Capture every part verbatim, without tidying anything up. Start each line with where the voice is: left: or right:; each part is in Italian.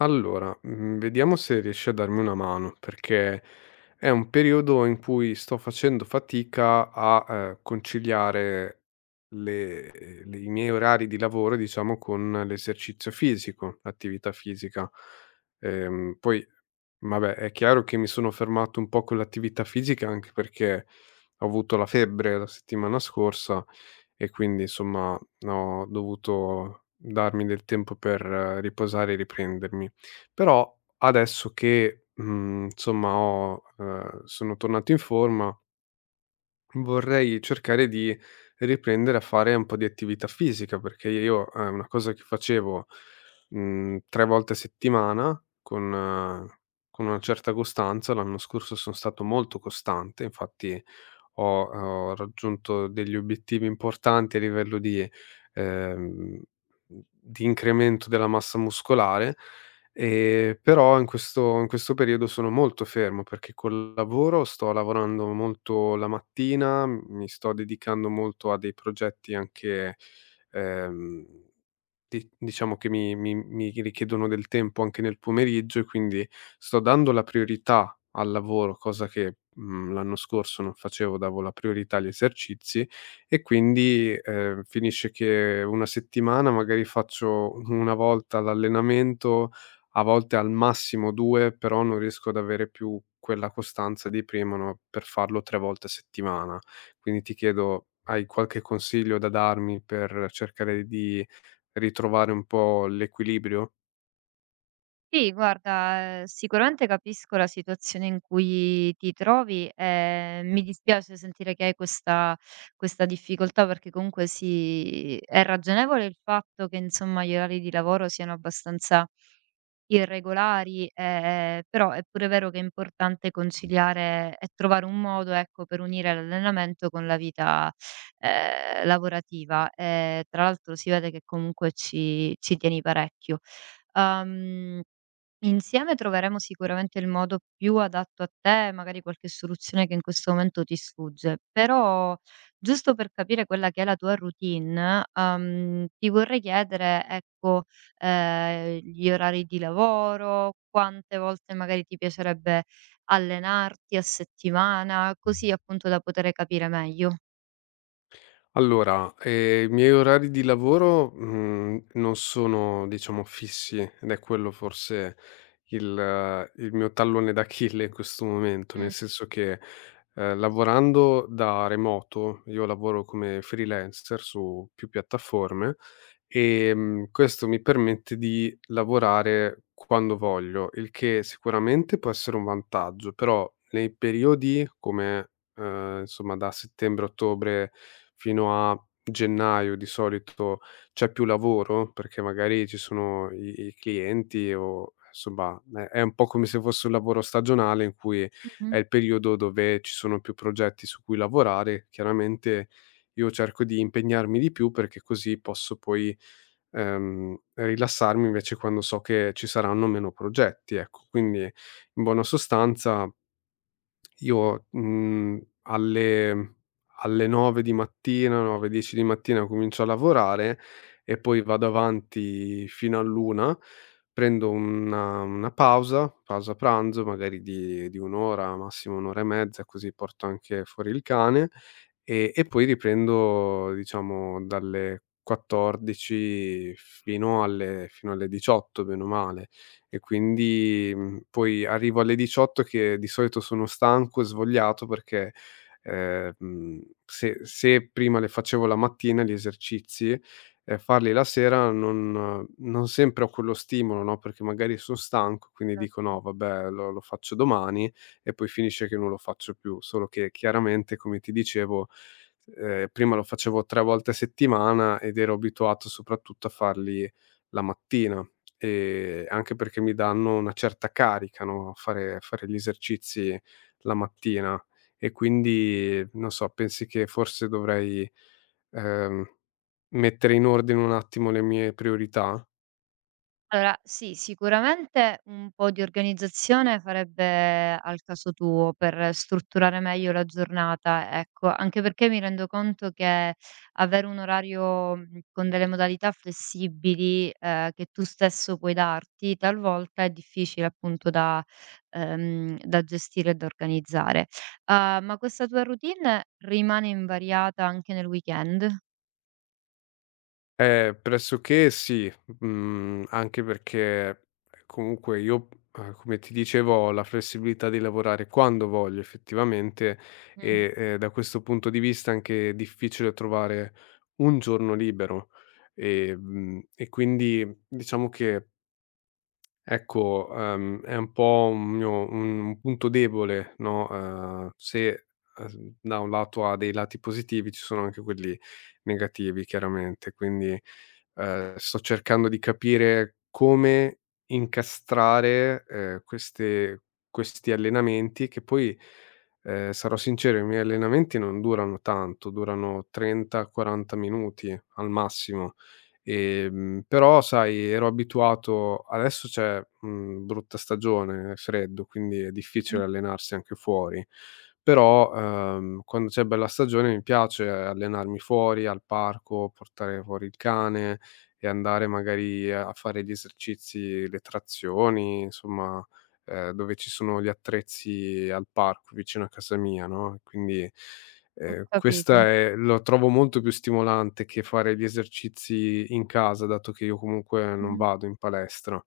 left: Allora, mhmm, vediamo se riesci a darmi una mano, perché è un periodo in cui sto facendo fatica a, ehm, conciliare le ehm, le i miei orari di lavoro, diciamo, con l'esercizio fisico, l'attività fisica. Ehm, poi, vabbè, è chiaro che mi sono fermato un po' con l'attività fisica, anche perché ho avuto la febbre la settimana scorsa e quindi, insomma, ho dovuto darmi del tempo per eh, riposare e riprendermi. Però adesso che, mhmm, insomma ho ehm, sono tornato in forma, vorrei cercare di riprendere a fare un po' di attività fisica, perché io è una cosa che facevo, mhmm, tre volte a settimana con eh, con una certa costanza. L'anno scorso son stato molto costante, infatti ho ho raggiunto degli obiettivi importanti a livello di ehm, di incremento della massa muscolare, ehm, però in questo in questo periodo sono molto fermo, perché col lavoro sto lavorando molto la mattina, mi sto dedicando molto a dei progetti anche, ehm di diciamo che mi mi mi richiedono del tempo anche nel pomeriggio e quindi sto dando la priorità al lavoro, cosa che, mhmm, l'anno scorso non facevo, davo la priorità agli esercizi e quindi, ehm, finisce che una settimana magari faccio una volta l'allenamento, a volte al massimo due, però non riesco ad avere più quella costanza di prima, no, per farlo tre volte a settimana. Quindi ti chiedo: hai qualche consiglio da darmi per cercare di ritrovare un po' l'equilibrio?
right: Sì, guarda, ehm, sicuramente capisco la situazione in cui ti trovi, e mi dispiace sentire che hai questa questa difficoltà perché comunque sì, è ragionevole il fatto che, insomma, gli orari di lavoro siano abbastanza irregolari, ehm, però è pure vero che è importante conciliare e trovare un modo, ecco, per unire l'allenamento con la vita, ehm, lavorativa. Ehm, tra l'altro si vede che comunque ci ci tieni parecchio. Uhm, Insieme troveremo sicuramente il modo più adatto a te, magari qualche soluzione che in questo momento ti sfugge. Però, giusto per capire quella che è la tua routine, uhm, ti vorrei chiedere, ecco, ehm, gli orari di lavoro, quante volte magari ti piacerebbe allenarti a settimana, così appunto da poter capire meglio.
left: Allora, ehm, i miei orari di lavoro, mhmm, non sono diciamo fissi ed è quello forse il eh, il mio tallone d'Achille in questo momento, nel
right: Mh.
left: senso che, ehm, lavorando da remoto, io lavoro come freelancer su più piattaforme, ehm, questo mi permette di lavorare quando voglio, il che sicuramente può essere un vantaggio, però nei periodi come Ehm, insomma da settembre-ottobre fino a gennaio di solito c'è più lavoro, perché magari ci sono i i clienti o insomma è è un po' come se fosse un lavoro stagionale in cui è
right: Mh-mh.
left: il periodo dove ci sono più progetti su cui lavorare. Chiaramente io cerco di impegnarmi di più perché così posso poi, ehm, rilassarmi invece quando so che ci saranno meno progetti, ecco. Quindi in buona sostanza io, mhmm, alle alle nove di mattina, nove, dieci di mattina comincio a lavorare e poi vado avanti fino all'una. Prendo una una pausa, pausa pranzo magari di di un' ora, massimo un' ora e mezza, così porto anche fuori il cane, e e poi riprendo diciamo dalle quattordici fino alle fino alle diciotto bene o male e quindi, mhmm, poi arrivo alle diciotto che di solito sono stanco, e svogliato perché, ehm, mhmm, se se prima le facevo la mattina gli esercizi, ehm, farli la sera non non sempre ho quello stimolo, no, perché magari son stanco, quindi dico: "No vabbè lo lo faccio domani" e poi finisce che non lo faccio più. Solo che chiaramente, come ti dicevo, ehm, prima lo facevo tre volte a settimana ed ero abituato soprattutto a farli la mattina. Ehm, anche perché mi danno una certa carica, no, fare fare gli esercizi la mattina e quindi, non so, pensi che forse dovrei, ehm, mettere in ordine un attimo le mie priorità?
right: Allora, sì, sicuramente un po' di organizzazione farebbe al caso tuo per strutturare meglio la giornata, ecco, anche perché mi rendo conto che avere un orario mh, con delle modalità flessibili eh, che tu stesso puoi darti, talvolta è difficile appunto da, ehm, da gestire e da organizzare. Ah, ma questa tua routine rimane invariata anche nel weekend?
left: Eh, pressoché sì, mhmm, anche perché comunque io, uhm, come ti dicevo, ho la flessibilità di lavorare quando voglio effettivamente
right: Mm,
left: e, ehm, da questo punto di vista anche è difficile trovare un giorno libero. Ehm, e quindi diciamo che ecco, ehm, è un po' un mio un punto debole, no, ehm, se, ehm, da un lato ha dei lati positivi, ci sono anche quelli negativi chiaramente, quindi, ehm, sto cercando di capire come incastrare, ehm, queste questi allenamenti che poi, ehm, sarò sincero, i miei allenamenti non durano tanto, durano trenta, quaranta minuti al massimo. Ehm, però sai ero abituato adesso c'è, mhmm, brutta stagione, è freddo, quindi è
right: mhm,
left: difficile allenarsi anche fuori, però, ehm, quando c'è bella stagione mi piace allenarmi fuori, al parco, portare fuori il cane e andare magari a fare gli esercizi, le trazioni, insomma, ehm, dove ci sono gli attrezzi al parco vicino a casa mia, no, e quindi
right: ho
left: Ehm,
right: capito.
left: questa è lo trovo molto più stimolante che fare gli esercizi in casa, dato che io comunque non vado in palestra.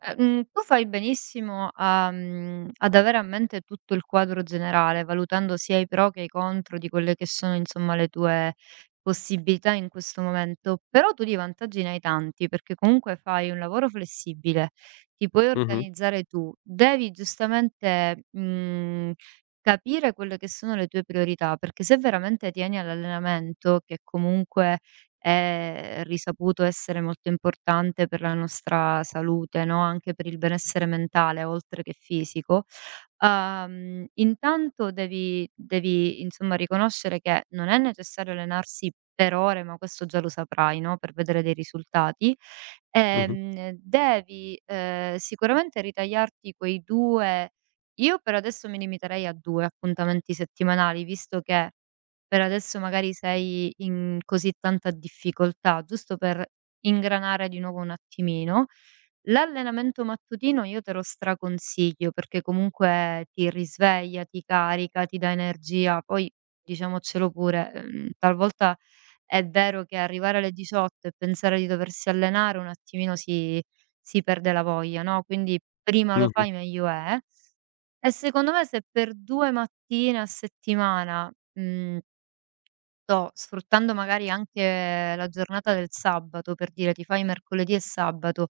right: Eh, mhmm, Tu fai benissimo a mhmm, ad avere a mente tutto il quadro generale, valutando sia i pro che i contro di quelle che sono, insomma, le tue possibilità in questo momento, però tu di vantaggi ne hai tanti, perché comunque fai un lavoro flessibile, ti puoi
left: Mh-mh,
right: organizzare tu, devi giustamente, mhmm, capire quelle che sono le tue priorità, perché se veramente tieni all'allenamento, che comunque è risaputo essere molto importante per la nostra salute, no, anche per il benessere mentale oltre che fisico, uhm, intanto devi devi insomma riconoscere che non è necessario allenarsi per ore, ma questo già lo saprai, no, per vedere dei risultati.
left: mh-mh,
right: Ehm, devi, ehm, sicuramente ritagliarti quei due. Io per adesso mi limiterei a due appuntamenti settimanali, visto che per adesso magari sei in così tanta difficoltà, giusto per ingranare di nuovo un attimino. L'allenamento mattutino io te lo straconsiglio perché comunque ti risveglia, ti carica, ti dà energia. Poi diciamocelo pure, ehm, talvolta è vero che arrivare alle diciotto e pensare di doversi allenare un attimino si si perde la voglia, no, quindi prima lo
left: mh-mh,
right: fai meglio è. E secondo me se per due mattine a settimana, mhmm so, sfruttando magari anche la giornata del sabato, per dire, ti fai mercoledì e sabato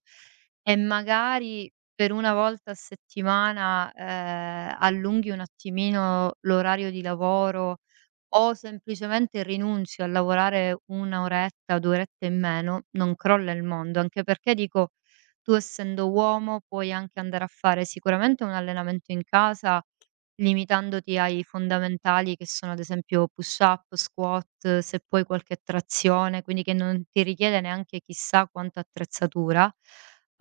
right: e magari per una volta a settimana, ehm, allunghi un attimino l'orario di lavoro o semplicemente rinunci a lavorare una oretta, due orette in meno, non crolla il mondo. Anche perché dico, tu essendo uomo puoi anche andare a fare sicuramente un allenamento in casa, limitandoti ai fondamentali che sono ad esempio push up, squat, se puoi qualche trazione, quindi che non ti richiede neanche chissà quanta attrezzatura.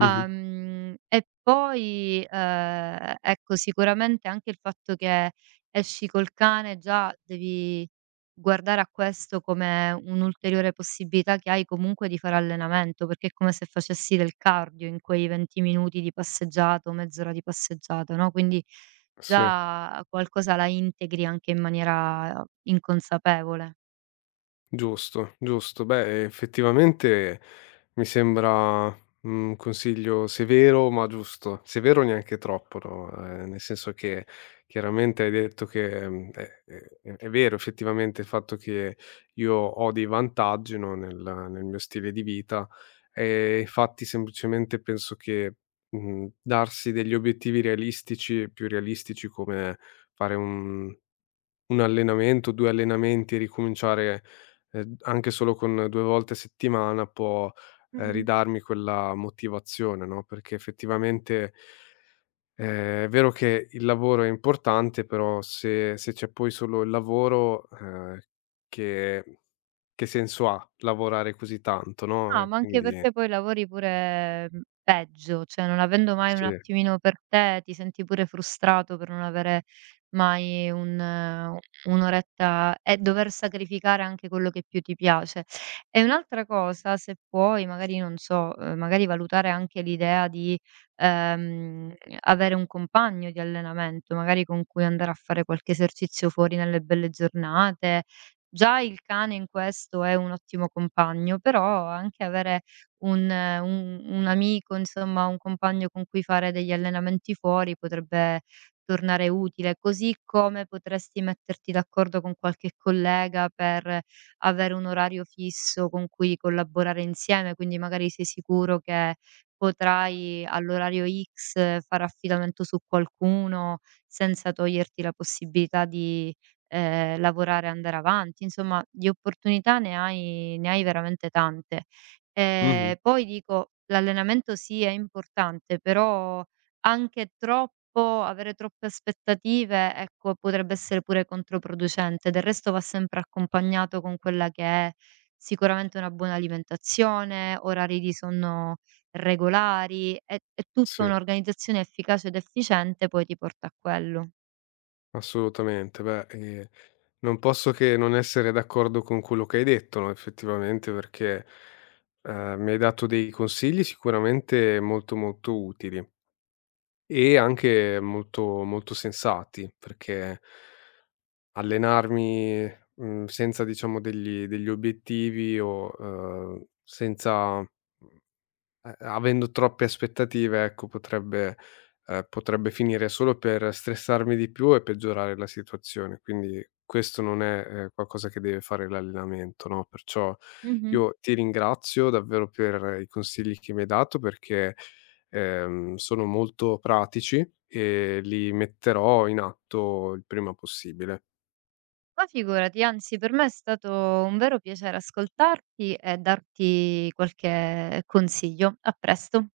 left: mh-mh,
right: E poi, ehm, ecco sicuramente anche il fatto che esci col cane già devi guardare a questo come un'ulteriore possibilità che hai comunque di fare allenamento, perché è come se facessi del cardio in quei venti minuti di passeggiato, mezz'ora di passeggiata, no, quindi
left: sì.
right: già qualcosa la integri anche in maniera inconsapevole.
left: Giusto, giusto. Beh, effettivamente mi sembra un consiglio severo, ma giusto. Severo neanche troppo, no, ehm, nel senso che chiaramente hai detto che, mhmm, è è è vero effettivamente il fatto che io ho dei vantaggi, no, nel nel mio stile di vita, ehm, infatti semplicemente penso che, mhmm, darsi degli obiettivi realistici più realistici come fare un 1 allenamento, due allenamenti, ricominciare, ehm, anche solo con due volte a settimana può, ehm,
right: Mh-mh.
left: ridarmi quella motivazione, no, perché effettivamente, ehm, è vero che il lavoro è importante, però se se c'è poi solo il lavoro, ehm, che che senso ha lavorare così tanto, no,
right: No,
left: e
right: ma anche
left: quindi
right: perché poi lavori pure, mhmm, peggio, cioè non avendo mai un
left: sì.
right: attimino per te, ti senti pure frustrato per non avere mai un eh, un'oretta e dover sacrificare anche quello che più ti piace. E un'altra cosa, se puoi, magari non so, uhm, magari valutare anche l'idea di, ehm, avere un compagno di allenamento, magari con cui andare a fare qualche esercizio fuori nelle belle giornate, già il cane in questo è un ottimo compagno, però anche avere un eh, un un amico, insomma, un compagno con cui fare degli allenamenti fuori potrebbe tornare utile, così come potresti metterti d'accordo con qualche collega per avere un orario fisso con cui collaborare insieme, quindi magari sei sicuro che potrai all'orario ics fare affidamento su qualcuno senza toglierti la possibilità di ehm, lavorare, andare avanti, insomma di opportunità ne hai ne hai veramente tante.
left: Mh-mh,
right: Ehm, poi dico, l'allenamento sì è importante, però anche troppo avere troppe aspettative, ecco, potrebbe essere pure controproducente. Del resto va sempre accompagnato con quella che è sicuramente una buona alimentazione, orari di sonno regolari e e tutta
left: sì.
right: un'organizzazione efficace ed efficiente poi ti porta a quello.
left: Assolutamente. Beh, ehm, non posso che non essere d'accordo con quello che hai detto, no, effettivamente, perché, ehm, mi hai dato dei consigli sicuramente molto, molto utili e anche molto, molto sensati, perché allenarmi, mhmm, senza diciamo degli degli obiettivi o, ehm, senza eh, avendo troppe aspettative, ecco, potrebbe ehm, potrebbe finire solo per stressarmi di più e peggiorare la situazione. Quindi questo non è, ehm, qualcosa che deve fare l'allenamento, no, perciò
right: Mh-mh.
left: io ti ringrazio davvero per i consigli che mi hai dato perché, ehm, sono molto pratici e li metterò in atto il prima possibile.
right: Ma figurati, anzi per me è stato un vero piacere ascoltarti e darti qualche consiglio. A presto.